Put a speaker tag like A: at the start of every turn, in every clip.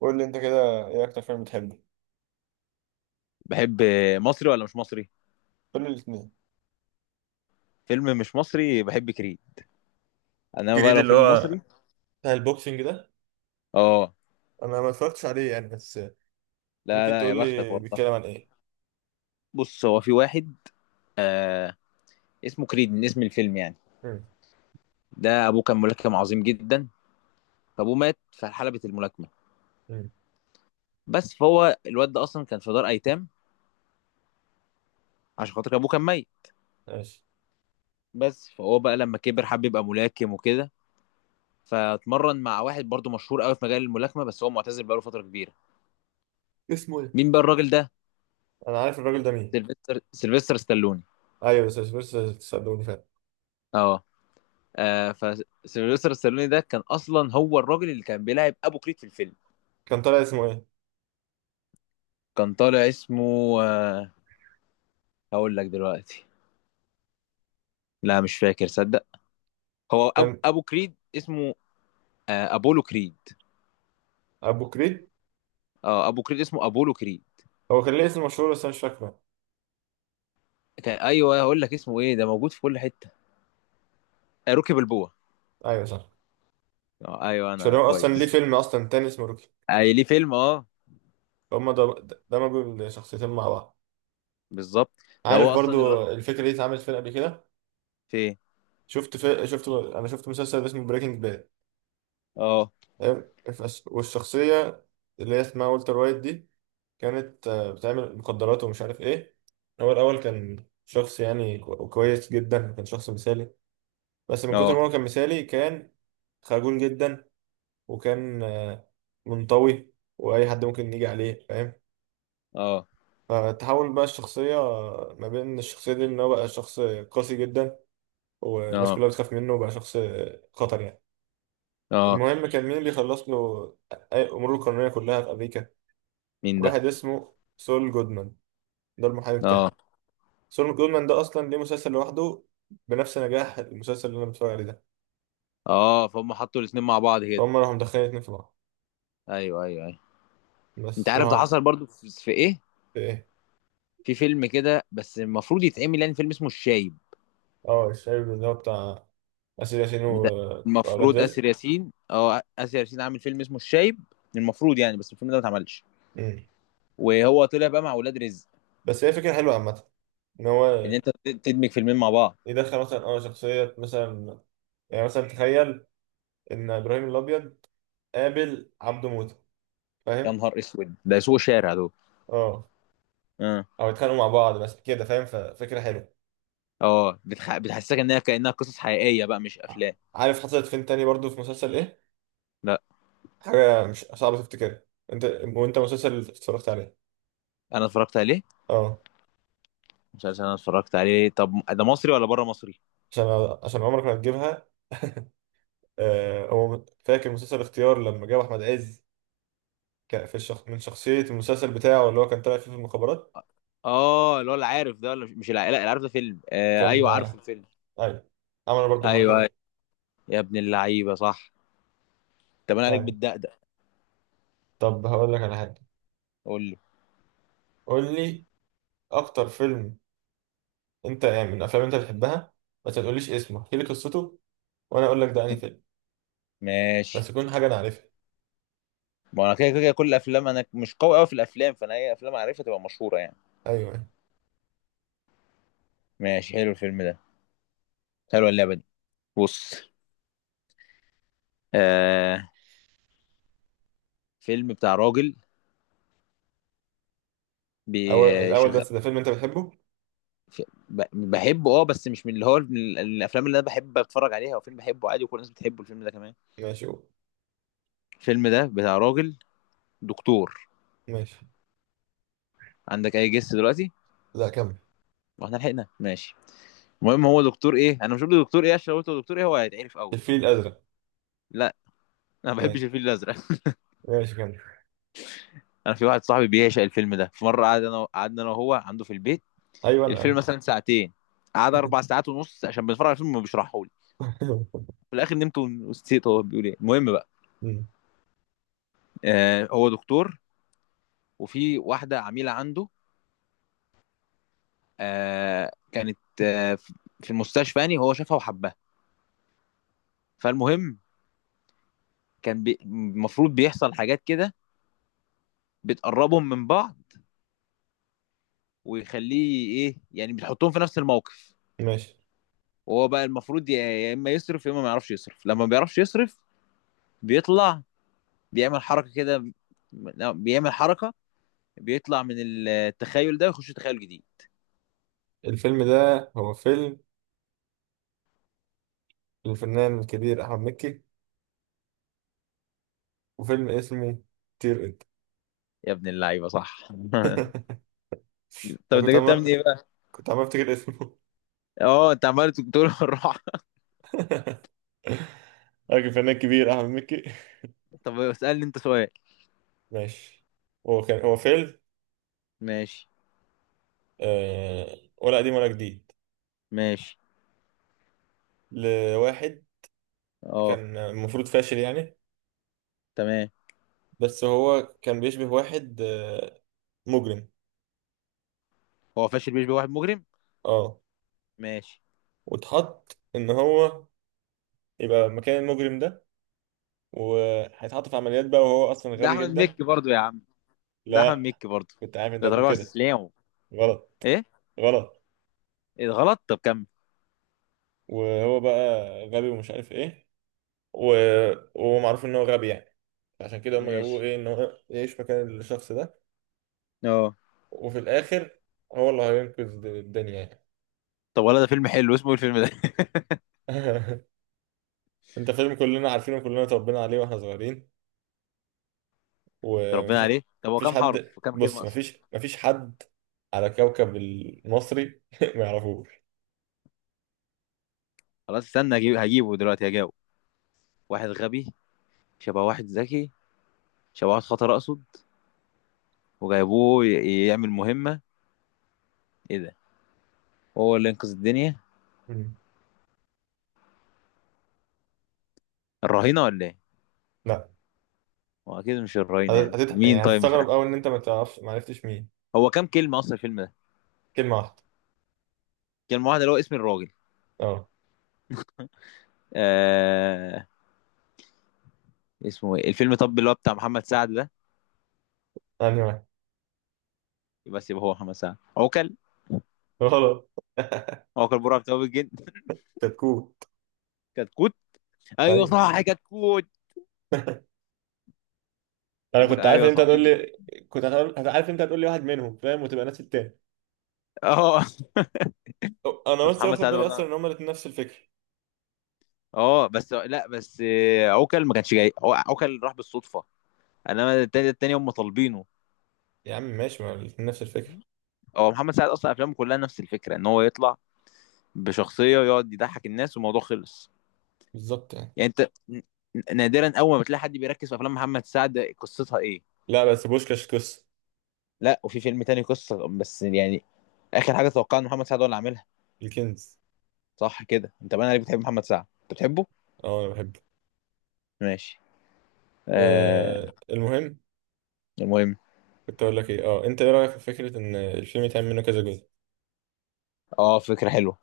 A: قول لي انت كده، ايه اكتر فيلم بتحبه؟
B: بحب. مصري ولا مش مصري؟
A: قول لي الاثنين.
B: فيلم مش مصري بحب كريد. انما بقى
A: كريد
B: لو
A: اللي
B: فيلم
A: هو
B: مصري.
A: بتاع البوكسنج ده؟
B: اه.
A: انا ما اتفرجتش عليه يعني، بس
B: لا
A: ممكن
B: لا
A: تقول
B: يا بختك
A: لي
B: والله.
A: بيتكلم عن ايه؟
B: بص هو في واحد، آه اسمه كريد من اسم الفيلم يعني.
A: مم.
B: ده ابوه كان ملاكم عظيم جدا، فابوه مات في حلبة الملاكمة.
A: مم.
B: بس فهو الواد ده اصلا كان في دار ايتام عشان خاطر ابوه كان ميت.
A: ماشي.
B: بس فهو بقى لما كبر حب يبقى ملاكم وكده، فاتمرن مع واحد برضه مشهور قوي في مجال الملاكمة، بس هو معتزل بقاله فترة كبيرة.
A: اسمه ايه؟
B: مين بقى الراجل ده؟
A: انا عارف الراجل ده مين.
B: سيلفستر ستالوني.
A: ايوه، بس تصدقوني فعلا.
B: اه. آه. فسيلفستر ستالوني ده كان اصلا هو الراجل اللي كان بيلعب ابو كريد في الفيلم.
A: كان طالع اسمه ايه؟
B: كان طالع اسمه، آه هقول لك دلوقتي. لا مش فاكر صدق. هو
A: كان.
B: ابو كريد اسمه، آه، ابولو كريد.
A: ابو كريد.
B: اه ابو كريد اسمه ابولو كريد.
A: هو كان ليه اسم مشهور بس انا مش فاكره.
B: كان ايوه هقول لك اسمه ايه، ده موجود في كل حته. آه روكي بالبوع.
A: ايوه صح.
B: اه ايوه
A: عشان
B: انا
A: هو اصلا ليه
B: كويس.
A: فيلم اصلا تاني اسمه روكي.
B: آه ليه فيلم اه.
A: هما ده، دمجوا الشخصيتين مع بعض.
B: بالظبط. ده
A: عارف
B: هو اصلا
A: برضو الفكره دي اتعملت فين قبل كده؟
B: في إيه؟
A: شفت في... شفت انا شفت مسلسل اسمه بريكنج باد.
B: اه.
A: تمام؟ والشخصية اللي هي اسمها والتر وايت دي، كانت بتعمل مخدرات ومش عارف ايه. هو الأول كان شخص يعني كويس جدا، كان شخص مثالي. بس من كتر
B: اه.
A: ما هو كان مثالي، كان خجول جدا. وكان منطوي، وأي حد ممكن يجي عليه، فاهم.
B: اه.
A: فتحول بقى الشخصية ما بين الشخصية دي، إن هو بقى شخص قاسي جدا. والناس
B: اه.
A: كلها بتخاف منه، وبقى شخص خطر يعني.
B: اه.
A: المهم، كان مين بيخلص له أي أموره القانونية كلها في أمريكا؟
B: مين ده؟
A: واحد اسمه سول جودمان، ده المحامي
B: اه.
A: بتاعه. سول جودمان ده اصلا ليه مسلسل لوحده، بنفس نجاح المسلسل اللي انا بتفرج عليه ده.
B: اه. فهم حطوا الاثنين مع بعض كده.
A: فهم راحوا مدخلين اتنين في بعض
B: ايوه ايوه ايوه. انت
A: بس،
B: عارف ده
A: وهم.
B: حصل برضو في ايه؟
A: ايه؟
B: في فيلم كده بس المفروض يتعمل، يعني فيلم اسمه الشايب.
A: اه، الشايب، اللي هو بتاع اسر ياسين
B: بتاع.
A: واولاد
B: المفروض آسر
A: رزق.
B: ياسين، اه آسر ياسين عامل فيلم اسمه الشايب. المفروض يعني، بس الفيلم ده ما اتعملش،
A: مم.
B: وهو طلع بقى مع ولاد رزق.
A: بس هي فكره حلوه عامه، ان
B: ان
A: هو
B: انت تدمج فيلمين مع بعض.
A: يدخل مثلا اه، شخصيه مثلا. يعني مثلا تخيل ان ابراهيم الابيض قابل عبده موته،
B: يا
A: فاهم.
B: نهار اسود، ده سوق شارع دول.
A: اه،
B: اه.
A: او يتخانقوا مع بعض بس كده، فاهم، ففكره حلوه.
B: اه. بتحسسك انها كانها قصص حقيقيه بقى، مش
A: ع-
B: افلام.
A: عارف حصلت فين تاني برضو؟ في مسلسل ايه؟
B: لا.
A: حاجة مش صعبة تفتكرها انت، وانت مسلسل اتفرجت عليه.
B: انا اتفرجت عليه.
A: اه.
B: مش عارف، انا اتفرجت عليه. طب ده مصري ولا بره مصري؟
A: عشان، عشان عمرك ما هتجيبها. آه، هو فاكر مسلسل اختيار لما جاب احمد عز، من شخصية المسلسل بتاعه اللي هو كان طالع فيه في المخابرات؟
B: اه اللي هو العارف ده، ولا مش لا العارف ده فيلم، آه
A: كان
B: ايوه عارفه
A: آه.
B: الفيلم.
A: ايوه، عمل برضو الحركة
B: ايوه أيوة.
A: دي.
B: يا ابن اللعيبه صح. طب انا عليك
A: ايوه.
B: بالدقدق.
A: طب هقول لك على حاجة.
B: قول له.
A: قول لي اكتر فيلم انت يعني من الافلام اللي انت بتحبها، بس ما تقوليش اسمه، احكي لي قصته وانا اقول لك ده انهي فيلم.
B: ماشي.
A: بس يكون حاجة انا عارفها.
B: ما انا كده كده كل الافلام، انا مش قوي قوي في الافلام، فانا اي افلام عارفها تبقى مشهوره يعني.
A: ايوه.
B: ماشي حلو الفيلم ده، حلوه اللعبه دي. بص، آه، فيلم بتاع راجل
A: اول الاول،
B: بيشغل.
A: بس ده فيلم انت بتحبه؟
B: بحبه اه، بس مش من اللي هو من الافلام اللي انا بحب اتفرج عليها، وفيلم بحبه عادي وكل الناس بتحبه الفيلم ده كمان.
A: ماشي قول.
B: الفيلم ده بتاع راجل دكتور.
A: ماشي.
B: عندك اي جس دلوقتي؟
A: لا كمل.
B: واحنا لحقنا ماشي. المهم هو دكتور ايه، انا مش قلت دكتور ايه عشان لو قلت له دكتور ايه هو هيتعرف قوي.
A: الفيل الأزرق.
B: لا. انا ما بحبش
A: ماشي
B: الفيل الازرق.
A: ماشي كمل.
B: انا في واحد صاحبي بيعشق الفيلم ده، في مره قعد انا قعدنا انا وهو عنده في البيت.
A: أيوة، أنا
B: الفيلم
A: أنا.
B: مثلا 2 ساعات، قعد 4 ساعات ونص عشان بنتفرج على الفيلم وبيشرحه لي. في الاخر نمت ونسيت هو بيقول ايه، المهم بقى،
A: مم.
B: آه هو دكتور، وفي واحده عميله عنده، آه كانت، آه، في المستشفى يعني، هو شافها وحبها. فالمهم، كان المفروض بيحصل حاجات كده بتقربهم من بعض، ويخليه ايه يعني، بتحطهم في نفس الموقف.
A: ماشي.
B: وهو بقى المفروض يا اما يصرف يا اما ما يعرفش يصرف. لما ما بيعرفش يصرف بيطلع، بيعمل حركه كده، لا، بيعمل حركه، بيطلع من التخيل ده ويخش تخيل جديد.
A: الفيلم ده هو فيلم الفنان الكبير أحمد مكي، وفيلم اسمه طير أنت.
B: يا ابن اللعيبه صح. طب
A: أنا
B: انت
A: كنت
B: جبتها
A: عمال،
B: من ايه بقى؟
A: كنت عمال أفتكر اسمه.
B: اه انت عمال تقول الراحه.
A: راجل فنان كبير أحمد مكي.
B: طب اسالني انت سؤال.
A: ماشي. هو كان، هو فيلم
B: ماشي.
A: آه، ولا قديم ولا جديد،
B: ماشي.
A: لواحد
B: اه.
A: كان المفروض فاشل يعني.
B: تمام.
A: بس هو كان بيشبه واحد آه، مجرم.
B: هو فاشل بيشبه واحد مجرم؟
A: اه.
B: ماشي.
A: واتحط إن هو يبقى مكان المجرم ده، وهيتحط في عمليات بقى، وهو اصلا
B: ده
A: غبي
B: احمد
A: جدا.
B: مكي برضو يا عم. ده احمد
A: لا.
B: مكي برضو.
A: كنت عارف انت
B: لا تراجع
A: هتقول
B: ولا
A: كده.
B: استسلام.
A: غلط.
B: ايه؟
A: غلط.
B: ايه ده غلط، طب كمل.
A: وهو بقى غبي ومش عارف ايه، و... ومعروف ان هو غبي يعني. عشان كده هم جابوه
B: ماشي.
A: ايه، ان هو يعيش مكان الشخص ده.
B: اه.
A: وفي الاخر، هو اللي هينقذ الدنيا يعني.
B: طب ولا ده فيلم حلو، اسمه ايه الفيلم ده؟
A: انت فيلم كلنا عارفينه، كلنا اتربينا عليه واحنا صغيرين. ومفيش،
B: ربنا عليه، طب هو
A: مفيش
B: كام
A: حد
B: حرف وكام
A: بص
B: كلمه اصلا؟
A: مفيش مفيش حد على كوكب المصري ما يعرفوش.
B: خلاص استنى اجيب، هجيبه دلوقتي هجاوب. واحد غبي شبه واحد ذكي، شبه واحد خطر اقصد، وجايبوه يعمل مهمة. ايه ده. هو اللي ينقذ الدنيا.
A: مم.
B: الرهينة ولا ايه؟
A: لا.
B: هو اكيد مش الرهينة، يعني مين
A: يعني
B: طيب؟ مش
A: هتستغرب
B: عارف.
A: قوي ان انت ما تعرفش، ما عرفتش مين.
B: هو كام كلمة اصلا الفيلم ده؟
A: كلمه واحده.
B: كلمة واحدة اللي هو اسم الراجل.
A: اه.
B: آه... اسمه ايه الفيلم؟ طب اللي هو بتاع محمد سعد ده؟
A: انا واحد.
B: بس يبقى سيبه، هو محمد سعد عوكل؟
A: غلط.
B: عوكل برعب بتاع الجن.
A: كتكوت.
B: كتكوت. ايوه
A: طيب.
B: صح كتكوت.
A: انا كنت عارف ان
B: ايوه
A: انت هتقول
B: صحيح.
A: لي، كنت هتقول، عارف ان انت هتقول لي واحد منهم فاهم، وتبقى نفس التاني.
B: اه.
A: انا
B: بس
A: بس
B: محمد
A: واخد
B: سعد
A: بالي اصلا
B: برضه.
A: ان هما الاتنين نفس الفكره.
B: اه بس لا بس، آه، عوكل ما كانش جاي، هو عوكل راح بالصدفه، انما التاني هم طالبينه.
A: يا عم ماشي، ما الاتنين نفس الفكره.
B: هو محمد سعد اصلا افلامه كلها نفس الفكره، ان هو يطلع بشخصيه ويقعد يضحك الناس والموضوع خلص.
A: بالظبط يعني.
B: يعني انت نادرا اول ما تلاقي حد بيركز في افلام محمد سعد قصتها ايه.
A: لا بس بوشكاش قصه.
B: لا وفي فيلم تاني قصه بس يعني. اخر حاجه اتوقع ان محمد سعد هو اللي عاملها.
A: الكنز.
B: صح كده انت بقى، عليك بتحب محمد سعد، انت بتحبه؟
A: اه انا بحبه.
B: ماشي. آه.
A: آه، المهم.
B: المهم.
A: كنت اقول لك ايه. اه، انت ايه رايك في فكره ان الفيلم يتعمل منه كذا جزء؟
B: اه فكره حلوه،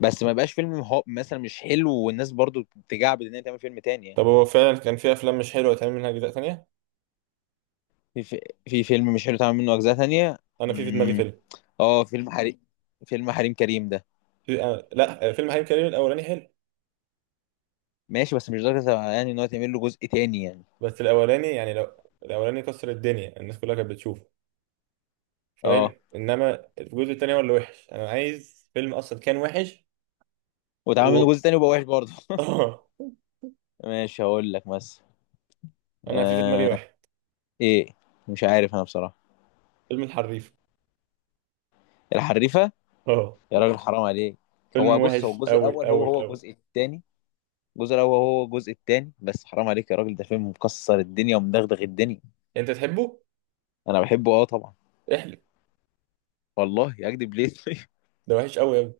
B: بس ما يبقاش فيلم هو مثلا مش حلو، والناس برضو تجعبد ان هي تعمل فيلم تاني يعني.
A: طب هو فعلا كان في افلام مش حلوه يتعمل منها اجزاء تانية؟
B: في في فيلم مش حلو اتعمل منه اجزاء تانية.
A: انا في دماغي
B: امم.
A: فيلم.
B: اه فيلم حريم، فيلم حريم كريم ده.
A: في آه، لا، فيلم حريم كريم الاولاني حلو.
B: ماشي بس مش درجة يعني ان هو يتعمل له جزء تاني يعني.
A: بس الاولاني يعني، لو الاولاني كسر الدنيا الناس كلها كانت بتشوفه، فاهم.
B: اه
A: انما الجزء التاني هو اللي وحش. انا عايز فيلم اصلا كان وحش، و...
B: واتعمل منه جزء تاني وبقى وحش برضه.
A: اه.
B: ماشي هقول لك بس.
A: انا في دماغي
B: آه.
A: واحد.
B: ايه؟ مش عارف انا بصراحة.
A: فيلم الحريف.
B: الحريفة؟
A: اه.
B: يا راجل حرام عليك.
A: فيلم
B: هو بص، هو
A: وحش
B: الجزء
A: قوي
B: الاول هو
A: قوي
B: هو
A: قوي.
B: الجزء التاني. الجزء الاول هو هو الجزء التاني، بس حرام عليك يا راجل، ده فيلم مكسر الدنيا ومدغدغ الدنيا.
A: انت تحبه؟
B: انا بحبه اه طبعا.
A: احلف.
B: والله اكدب ليه؟ طيب؟
A: ده وحش قوي يا ابني.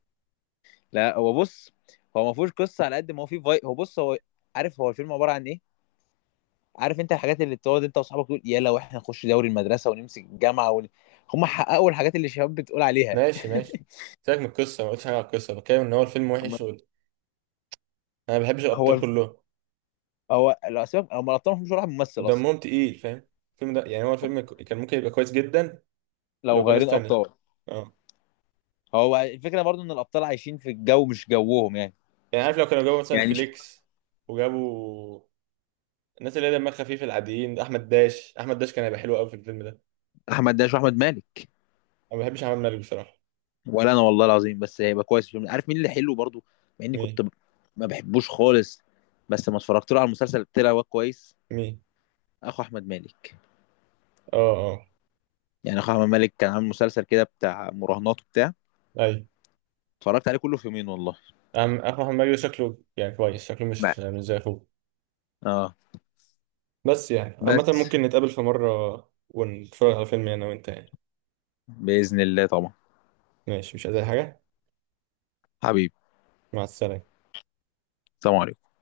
B: لا هو بص، هو ما فيهوش قصه على قد ما هو فيه، في هو بص هو. عارف هو الفيلم عباره عن ايه؟ عارف انت الحاجات اللي بتقعد انت واصحابك تقول يلا واحنا نخش دوري المدرسه ونمسك الجامعه ون... هم حققوا الحاجات اللي الشباب بتقول عليها.
A: ماشي ماشي، سيبك من القصه، ما قلتش حاجه على القصه، بتكلم ان هو الفيلم
B: أما.
A: وحش وال... انا ما بحبش
B: هو
A: الابطال
B: الف...
A: كلهم
B: هو الاسباب هم الابطال، مش واحد ممثل اصلا.
A: ودمهم تقيل، فاهم. الفيلم ده يعني، هو الفيلم كان ممكن يبقى كويس جدا لو
B: لو
A: بناس
B: غيرين
A: تانية.
B: ابطال.
A: أه.
B: هو الفكره برضو ان الابطال عايشين في الجو مش جوهم يعني.
A: يعني عارف، لو كانوا جابوا مثلا
B: يعني
A: فليكس، وجابوا الناس اللي هي دمها خفيف العاديين، احمد داش، احمد داش كان هيبقى حلو قوي في الفيلم ده.
B: احمد داش واحمد مالك.
A: انا ما بحبش احمد مالك بصراحه.
B: ولا انا والله العظيم، بس هيبقى كويس، في عارف مين اللي حلو برضو، مع اني
A: مين؟
B: كنت ما بحبوش خالص، بس لما اتفرجت له على المسلسل طلع هو كويس.
A: مين؟
B: اخو احمد مالك.
A: اه اه.
B: يعني اخو احمد مالك كان عامل مسلسل كده بتاع مراهنات وبتاع،
A: اي.
B: اتفرجت عليه كله في 2 ايام والله.
A: احمد مالك ده شكله يعني كويس، شكله مش
B: بقى.
A: يعني مش زي اخوه.
B: اه
A: بس يعني عامه،
B: بس
A: ممكن نتقابل في مره ونتفرج على فيلم انا وانت يعني.
B: باذن الله طبعا.
A: ماشي، مش عايز أي حاجه.
B: حبيبي.
A: مع السلامه.
B: سلام عليكم.